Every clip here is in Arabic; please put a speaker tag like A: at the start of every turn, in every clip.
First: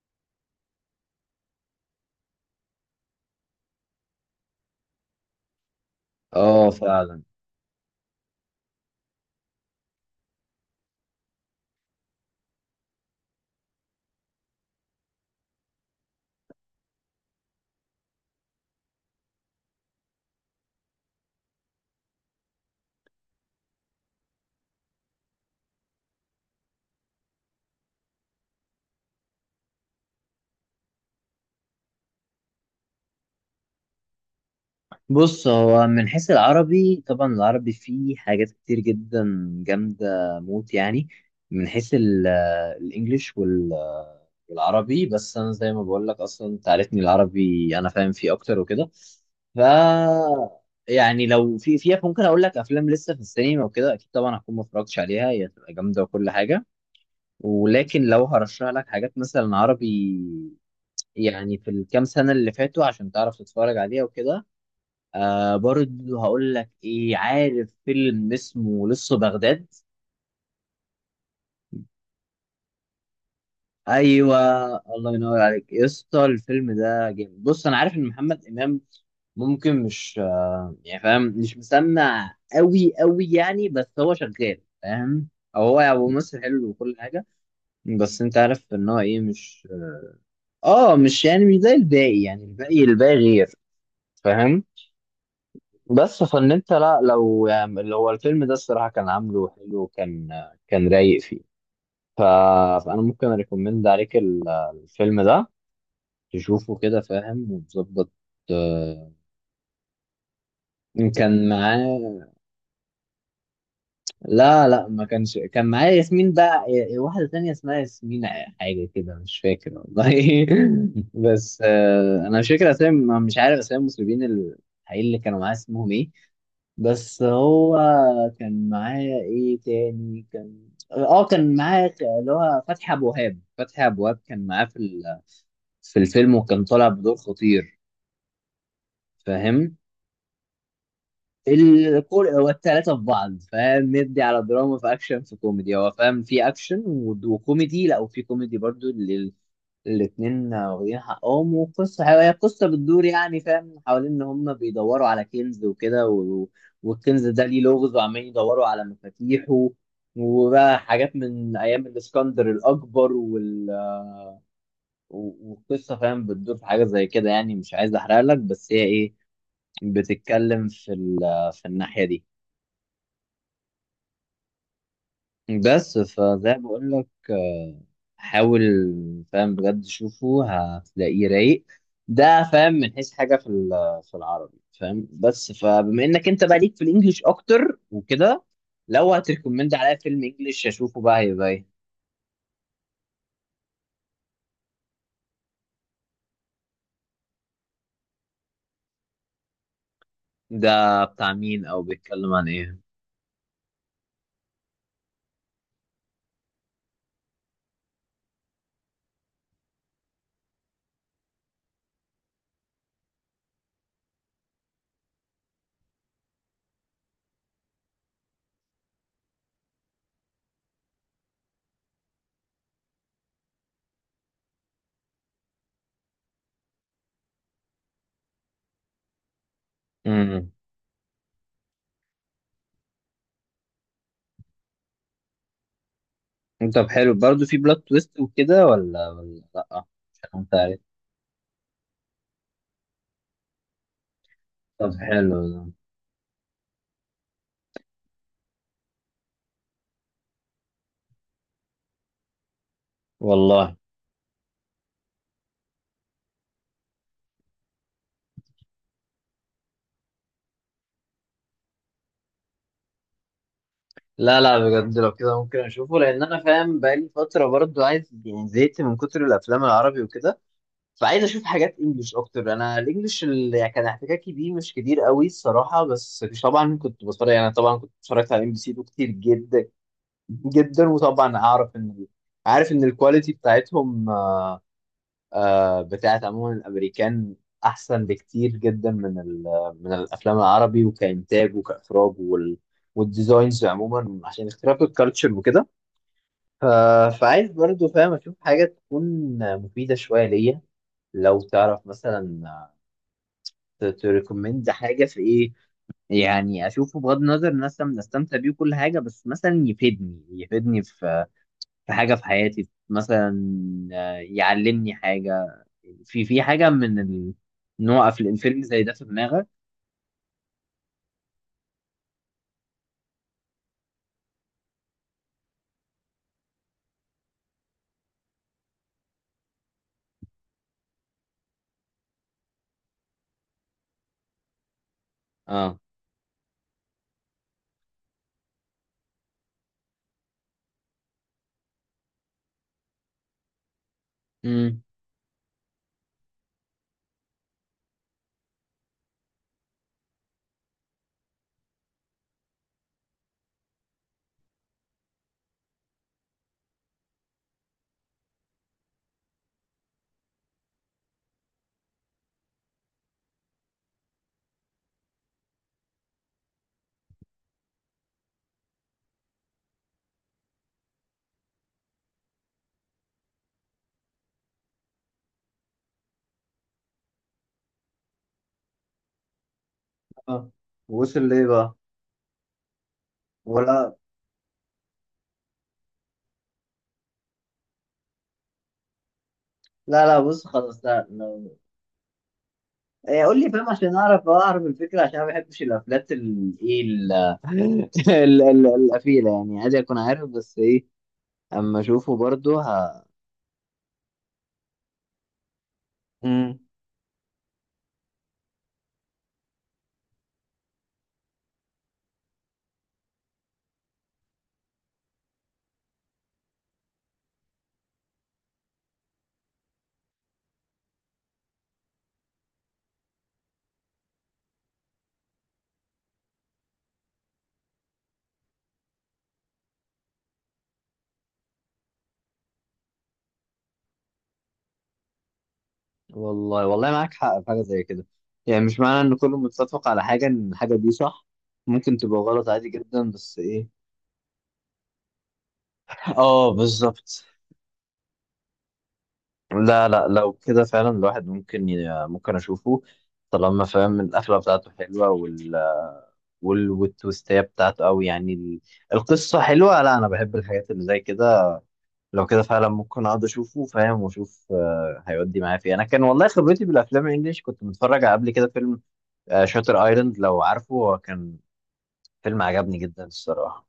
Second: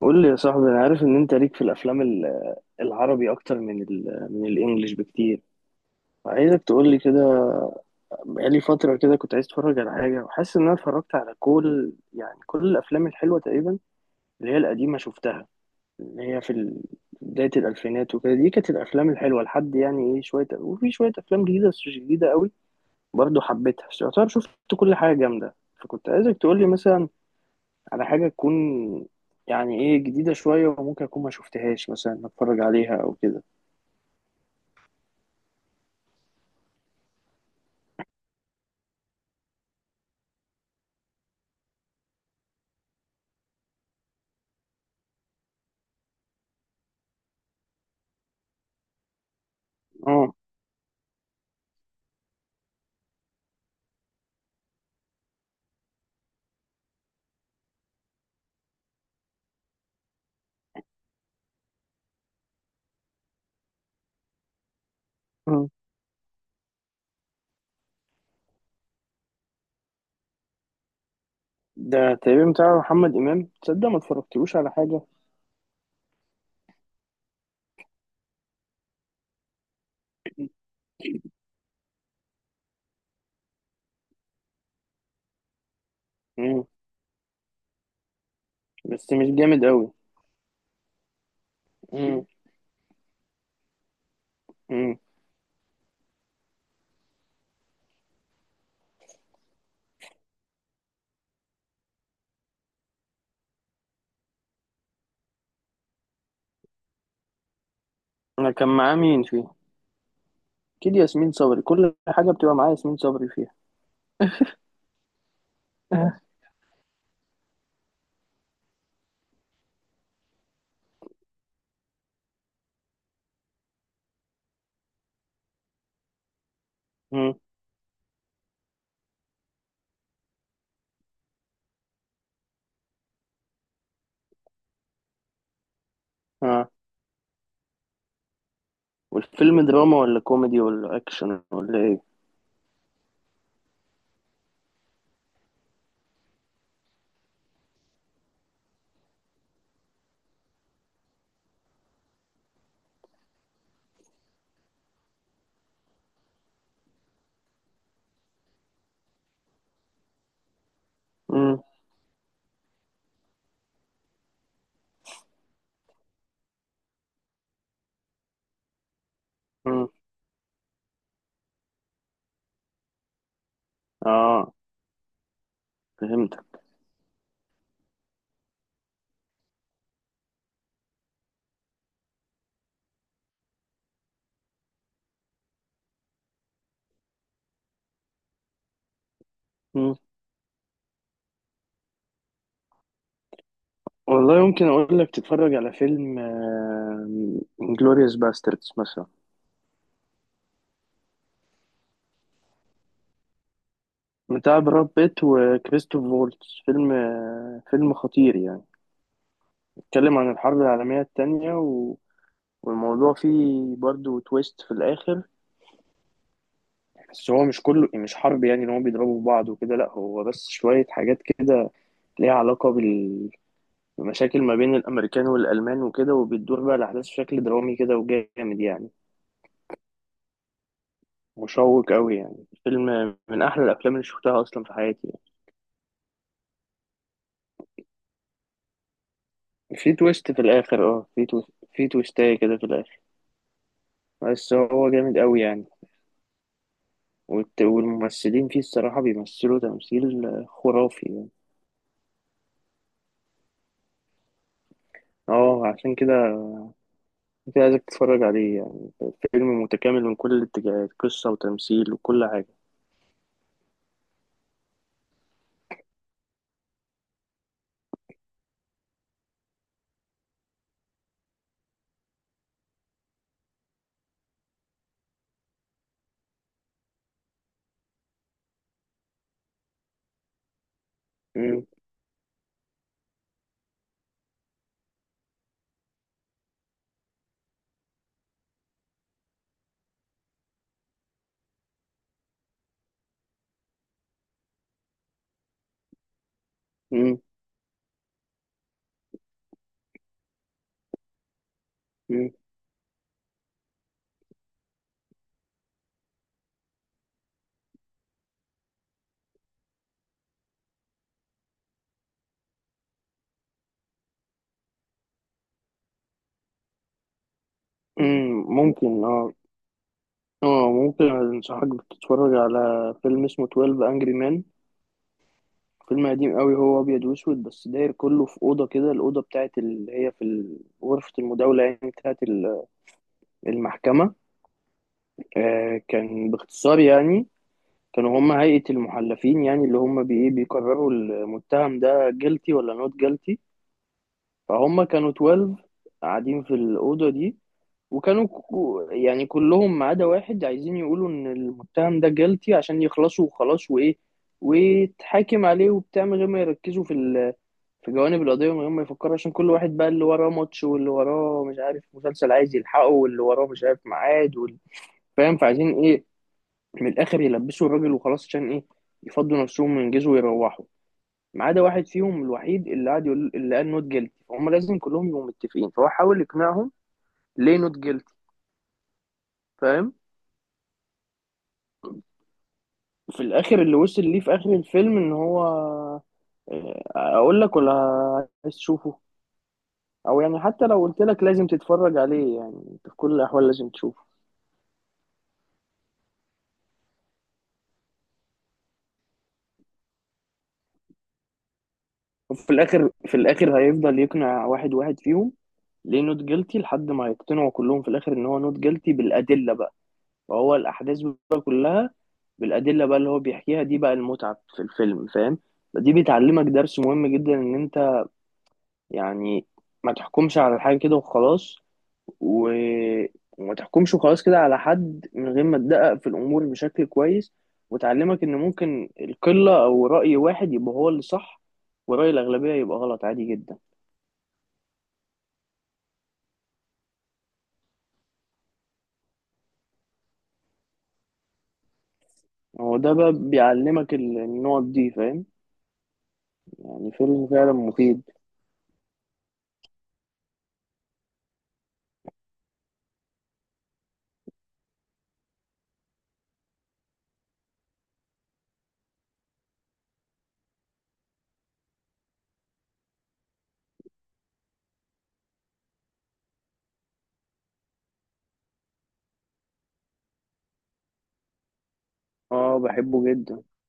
A: قول لي يا صاحبي، انا عارف ان انت ليك في الافلام العربي اكتر من الانجليش بكتير. عايزك
B: اه
A: تقول لي
B: فعلا
A: كده. بقالي فتره كده كنت عايز اتفرج على حاجه وحاسس ان اتفرجت على كل كل الافلام الحلوه تقريبا، اللي هي القديمه شفتها، اللي هي في بدايه الالفينات وكده. دي كانت الافلام الحلوه لحد يعني ايه شويه، وفي شويه افلام جديده بس مش جديده قوي برضه حبيتها، بس يعتبر شفت كل حاجه جامده. فكنت عايزك تقول لي مثلا على حاجة تكون يعني ايه جديدة شوية وممكن أكون ما شفتهاش، مثلا أتفرج عليها أو كده.
B: بص، هو من حيث العربي، طبعا العربي فيه حاجات كتير جدا جامدة موت يعني. من حيث الانجليش والعربي، بس انا زي ما بقول لك، اصلا انت عارفني، العربي انا فاهم فيه اكتر وكده. ف
A: اه،
B: يعني لو في فيها، ممكن اقول لك افلام لسه في السينما وكده، اكيد طبعا هكون ما اتفرجتش عليها، هي هتبقى جامده وكل حاجه. ولكن لو هرشح لك حاجات مثلا عربي يعني في الكام سنه اللي فاتوا، عشان تعرف تتفرج عليها وكده،
A: آه.
B: برضو هقول لك ايه، عارف فيلم اسمه لسه بغداد؟
A: ده تقريبا بتاع محمد إمام، تصدق ما
B: ايوه.
A: اتفرجتلوش على حاجة.
B: الله ينور عليك يا اسطى، الفيلم ده جامد. بص، انا عارف ان محمد امام ممكن مش، يعني فاهم، مش مسمع قوي قوي يعني، بس هو شغال فاهم، او هو يعني ممثل
A: مم.
B: حلو وكل حاجه. بس انت عارف ان هو
A: بس
B: ايه،
A: مش جامد
B: مش،
A: أوي.
B: اه مش يعني مش زي الباقي.
A: مم.
B: يعني الباقي غير فاهم.
A: مم.
B: بس فان انت، لا لو يعني، اللي هو الفيلم ده الصراحه كان عامله حلو، كان رايق فيه. ف... فانا ممكن اريكومند عليك الفيلم ده، تشوفه كده فاهم وتظبط.
A: أنا كان معاه
B: آه،
A: مين فيه؟ أكيد ياسمين
B: كان
A: صبري، كل
B: معاه،
A: حاجة بتبقى معايا ياسمين صبري فيها.
B: لا لا ما كانش كان معاه
A: آه.
B: ياسمين، بقى واحدة تانية اسمها ياسمين حاجة كده، مش فاكر والله بس انا مش فاكر اسامي، مش عارف اسامي المسلمين الحقيقيين اللي كانوا معاه اسمهم ايه. بس
A: مم.
B: هو كان معاه ايه تاني؟ كان، اه كان معاه اللي هو فتحي ابو وهاب. فتحي ابو وهاب كان معاه في في الفيلم، وكان
A: اه،
B: طالع بدور خطير
A: والفيلم
B: فاهم.
A: دراما ولا كوميدي ولا أكشن ولا ايه؟
B: الكل، هو التلاتة في بعض فاهم. ندي على دراما، في أكشن، في كوميدي. هو فاهم، في أكشن وكوميدي، لا وفي كوميدي برضو. الاتنين واخدين حقهم. وقصة هي قصة بتدور، يعني فاهم، حوالين إن هما بيدوروا على كنز وكده، والكنز ده ليه لغز، وعمالين يدوروا على مفاتيحه وبقى حاجات من
A: مم.
B: أيام الإسكندر الأكبر والقصة فاهم بتدور في حاجة زي كده. يعني مش عايز أحرق لك، بس هي إيه،
A: مم.
B: بتتكلم في في الناحية دي.
A: اه،
B: بس
A: فهمتك.
B: فزي ما بقول لك حاول فاهم بجد شوفه، هتلاقيه رايق. ده فاهم من حيث حاجة في في العربي فاهم. بس فبما انك انت بقى ليك في الانجليش اكتر وكده، لو هتريكومند عليا فيلم انجليش اشوفه بقى، هيبقى ايه؟
A: والله يمكن اقول لك تتفرج على فيلم انجلوريوس باستردز مثلا.
B: ده بتاع مين؟ او بيتكلم عن ايه؟
A: بتاع براد بيت وكريستوف فولتز. فيلم فيلم خطير يعني. بيتكلم عن الحرب العالمية التانية والموضوع فيه برضو تويست في الآخر، بس هو مش كله مش حرب، يعني ان هو بيضربوا في بعض وكده، لا هو بس شوية حاجات كده ليها علاقة بمشاكل ما بين الأمريكان والألمان وكده، وبتدور بقى الأحداث بشكل درامي كده وجامد يعني.
B: امم
A: مشوق قوي يعني، فيلم من احلى الافلام اللي شفتها اصلا في حياتي يعني.
B: طب حلو، برضه في بلوت تويست وكده ولا لا؟
A: في
B: مش
A: تويست
B: عارف،
A: في
B: انت عارف.
A: الاخر، اه في تويست في تويستاية كده في الاخر، بس
B: طب
A: هو جامد
B: حلو
A: قوي
B: ده.
A: يعني. والممثلين فيه الصراحة بيمثلوا تمثيل خرافي يعني.
B: والله،
A: اه، عشان كده انت عايزك تتفرج عليه يعني. فيلم متكامل من كل الاتجاهات، قصة وتمثيل وكل حاجة.
B: لا لا بجد لو كده ممكن اشوفه، لان انا فاهم بقالي فتره برضو عايز يعني، زهقت من كتر الافلام العربي وكده، فعايز اشوف حاجات انجليش اكتر. انا الانجليش اللي كان احتكاكي بيه مش كتير قوي الصراحه، بس مش، طبعا كنت بتفرج يعني، طبعا كنت اتفرجت على MBC كتير جدا جدا. وطبعا
A: مم.
B: اعرف ان عارف ان الكواليتي بتاعتهم بتاعت عموما الامريكان احسن بكتير جدا من من الافلام العربي، وكانتاج وكاخراج والديزاينز عموما، عشان اختلاف الكالتشر وكده. ف...
A: مم.
B: فعايز برضو فاهم اشوف حاجه تكون مفيده شويه ليا. لو تعرف
A: مم.
B: مثلا تريكومند حاجه في ايه، يعني اشوفه بغض النظر ان انا استمتع بيه وكل حاجه، بس مثلا يفيدني، يفيدني في في حاجه في حياتي مثلا. يعلمني حاجه في حاجة ان هو قفل
A: مم.
B: الفيلم زي ده في
A: ممكن اه.
B: دماغك.
A: اه ممكن انصحك تتفرج على فيلم اسمه 12 Angry Men. فيلم قديم قوي، هو ابيض واسود، بس داير كله في اوضه كده، الاوضه بتاعت اللي هي في غرفه المداوله يعني بتاعت المحكمه.
B: اه.
A: آه، كان باختصار يعني كانوا هم هيئه المحلفين، يعني اللي هم بي إيه بيقرروا المتهم ده جيلتي ولا نوت جيلتي.
B: امم
A: فهم كانوا 12 قاعدين في الاوضه دي، وكانوا يعني كلهم ما عدا واحد عايزين يقولوا ان المتهم ده جيلتي عشان يخلصوا وخلاص، وايه ويتحاكم عليه وبتاع، من غير ما يركزوا في في جوانب القضيه، من غير ما يفكروا، عشان كل واحد بقى اللي وراه ماتش واللي وراه مش عارف مسلسل عايز يلحقه واللي وراه مش عارف ميعاد فاهم، فعايزين ايه، من الاخر يلبسوا الراجل وخلاص، عشان ايه يفضوا نفسهم وينجزوا ويروحوا. ما عدا واحد فيهم الوحيد اللي قعد يقول، اللي قال نوت جيلتي، فهم لازم كلهم يبقوا متفقين، فهو حاول يقنعهم ليه نوت جيلتي، فاهم.
B: اه، وصل ليه بقى؟
A: في الاخر اللي
B: ولا،
A: وصل ليه في اخر الفيلم ان هو آه، اقول لك ولا عايز تشوفه؟
B: لا لا
A: او يعني
B: بص
A: حتى لو
B: خلاص،
A: قلت
B: لا
A: لك لازم
B: لو،
A: تتفرج عليه يعني، انت في كل
B: إيه قول
A: الاحوال
B: لي فاهم
A: لازم
B: عشان
A: تشوفه.
B: اعرف، الفكره، عشان أنا ما بحبش الافلات، ال ايه، ال القفيله، يعني عادي اكون عارف، بس ايه، اما اشوفه
A: وفي
B: برضه.
A: الاخر، في الاخر هيفضل يقنع واحد واحد فيهم ليه نوت
B: مم.
A: جيلتي، لحد ما يقتنعوا كلهم في الاخر ان هو نوت جيلتي بالادله بقى. وهو الاحداث بقى كلها بالادله بقى اللي هو بيحكيها، دي بقى المتعه في الفيلم، فاهم. دي بتعلمك درس مهم جدا، ان انت يعني ما تحكمش على الحاجه كده وخلاص، و... وما تحكمش وخلاص كده على حد من غير ما تدقق في الأمور بشكل كويس. وتعلمك إن ممكن القلة أو رأي واحد يبقى هو اللي صح، ورأي الأغلبية يبقى غلط عادي جدا.
B: والله والله معاك حق في حاجه زي كده. يعني مش معنى ان كله متفق على حاجه، ان الحاجه دي صح. ممكن تبقى غلط عادي
A: هو ده
B: جدا،
A: بقى
B: بس ايه،
A: بيعلمك النقط دي، فاهم.
B: اه
A: يعني
B: بالظبط.
A: فيلم فعلا مفيد.
B: لا لا لو كده فعلا الواحد ممكن اشوفه، طالما فاهم القفله بتاعته حلوه والتويستيه بتاعته، او يعني القصه حلوه. لا انا بحب الحاجات اللي زي كده، لو كده فعلا ممكن اقعد اشوفه فاهم، واشوف هيودي معايا فيه. انا كان والله خبرتي بالافلام الانجليش، كنت متفرج على قبل كده فيلم شاتر ايلاند، لو عارفه. هو كان فيلم
A: اه
B: عجبني جدا
A: بحبه جدا،
B: الصراحه،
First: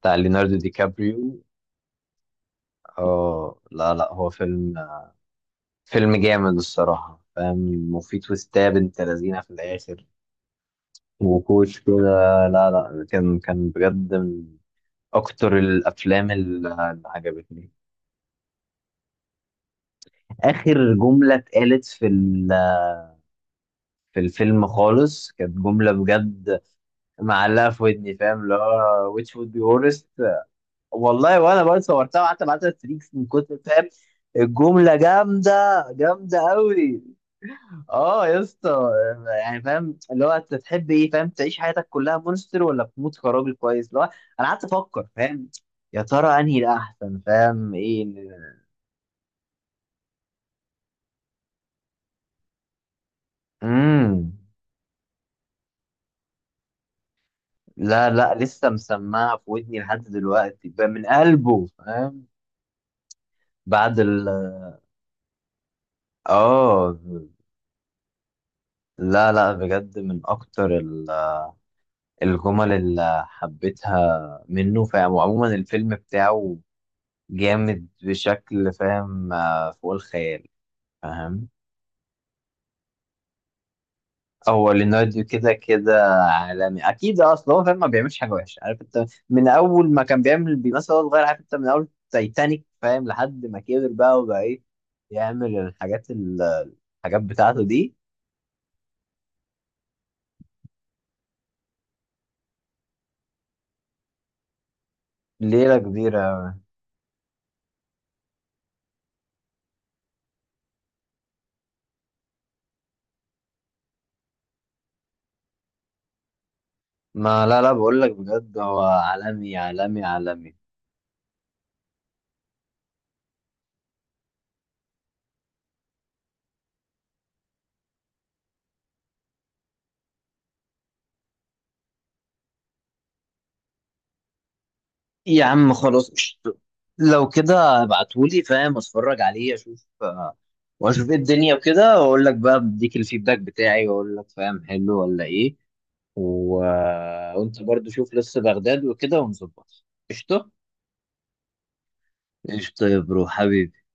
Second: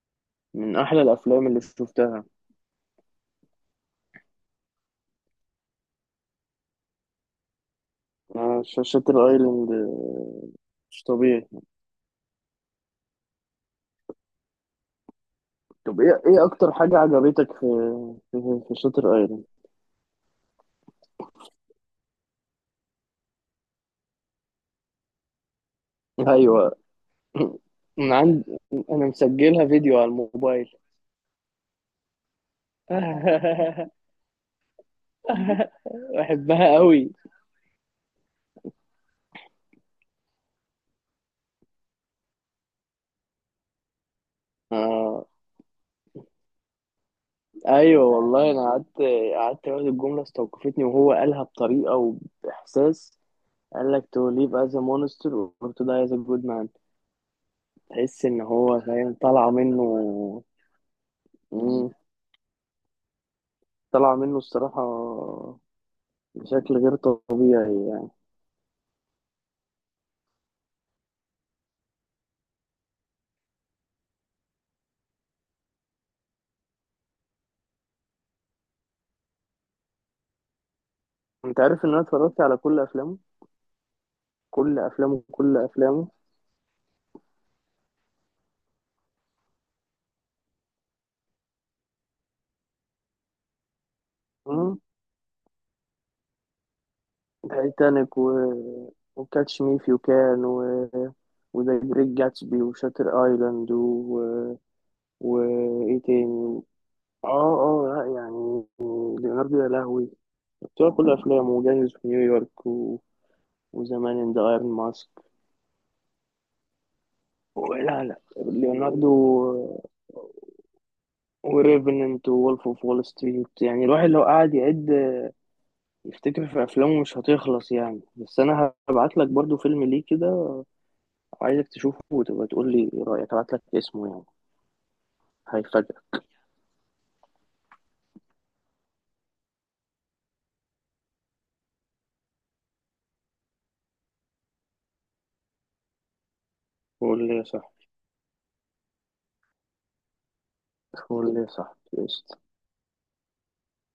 B: بتاع ليوناردو دي
A: من أحلى
B: كابريو.
A: الأفلام اللي شفتها.
B: اه لا لا هو فيلم، جامد الصراحة فاهم، وفي
A: آه،
B: تويستات بنت
A: شاتر
B: لذينة في
A: أيلاند،
B: الآخر
A: آه، مش طبيعي.
B: وكوش كده. لا لا كان بجد من أكتر
A: طب ايه،
B: الأفلام
A: ايه اكتر حاجة
B: اللي
A: عجبتك في
B: عجبتني.
A: في شاتر ايلاند؟
B: آخر جملة اتقالت في في الفيلم خالص، كانت جملة بجد
A: ايوه.
B: معلقة في ودني
A: انا
B: فاهم،
A: عند،
B: اللي
A: انا
B: هو which would be
A: مسجلها فيديو على
B: worst.
A: الموبايل.
B: والله وأنا برضه صورتها وقعدت أبعتها ستريكس من كتر فاهم، الجملة جامدة، جامدة
A: بحبها
B: أوي.
A: قوي.
B: اه يا اسطى، يعني فاهم اللي هو، انت تحب ايه فاهم، تعيش حياتك كلها مونستر ولا تموت كراجل كويس، اللي هو، انا قعدت افكر
A: آه.
B: فاهم، يا ترى انهي الاحسن، فاهم ايه
A: ايوه والله، انا قعدت قعدت اقول الجمله استوقفتني، وهو قالها بطريقه وباحساس. قال لك
B: امم
A: to live as a monster or to die as a good man.
B: لا
A: تحس
B: لا
A: ان
B: لسه
A: هو فاهم
B: مسمعها في
A: طالعه
B: ودني
A: منه.
B: لحد دلوقتي، من قلبه
A: مم.
B: فاهم، بعد
A: طالعه
B: ال
A: منه الصراحه، بشكل غير
B: اه
A: طبيعي يعني.
B: لا لا بجد من اكتر الجمل اللي حبيتها منه فاهم. وعموما الفيلم بتاعه جامد بشكل فاهم، فوق الخيال فاهم.
A: انت عارف ان انا اتفرجت على كل افلامه.
B: هو
A: كل افلامه
B: ليوناردو كده
A: كل
B: كده
A: افلامه
B: عالمي، اكيد اصلا هو فاهم ما بيعملش حاجه وحشه، عارف انت. من اول ما كان بيمثل وهو صغير، عارف انت، من اول تايتانيك فاهم، لحد ما كبر بقى وبقى ايه، يعمل الحاجات الحاجات بتاعته دي،
A: تايتانيك وكاتش مي فيو كان وذا جريت جاتسبي وشاتر ايلاند
B: ليله
A: وايه
B: كبيره.
A: تاني؟ اه اه لا يعني، ليوناردو يا لهوي، بتوع كل افلامه. وجاهز في نيويورك وزمان ان ذا ايرون ماسك.
B: ما لا لا بقول
A: لا
B: لك
A: لا،
B: بجد هو
A: ليوناردو
B: عالمي عالمي عالمي.
A: وريفننت وولف اوف وول ستريت، يعني الواحد لو قعد يعد يفتكر في افلامه مش هتخلص يعني. بس انا هبعت لك برضو فيلم ليه كده، وعايزك تشوفه وتبقى تقول لي إيه رأيك. أبعت لك اسمه يعني.
B: يا عم خلاص
A: هيفاجئك.
B: قشطة. لو كده ابعتهولي فاهم، اتفرج عليه اشوف واشوف ايه الدنيا وكده، واقول لك بقى بديك الفيدباك بتاعي، واقول لك فاهم حلو ولا ايه، و...
A: قول لي يا
B: وانت
A: صاحبي،
B: برضو شوف لسه بغداد وكده ونظبط. قشطه.
A: قول لي صح
B: ايش طيب برو حبيبي.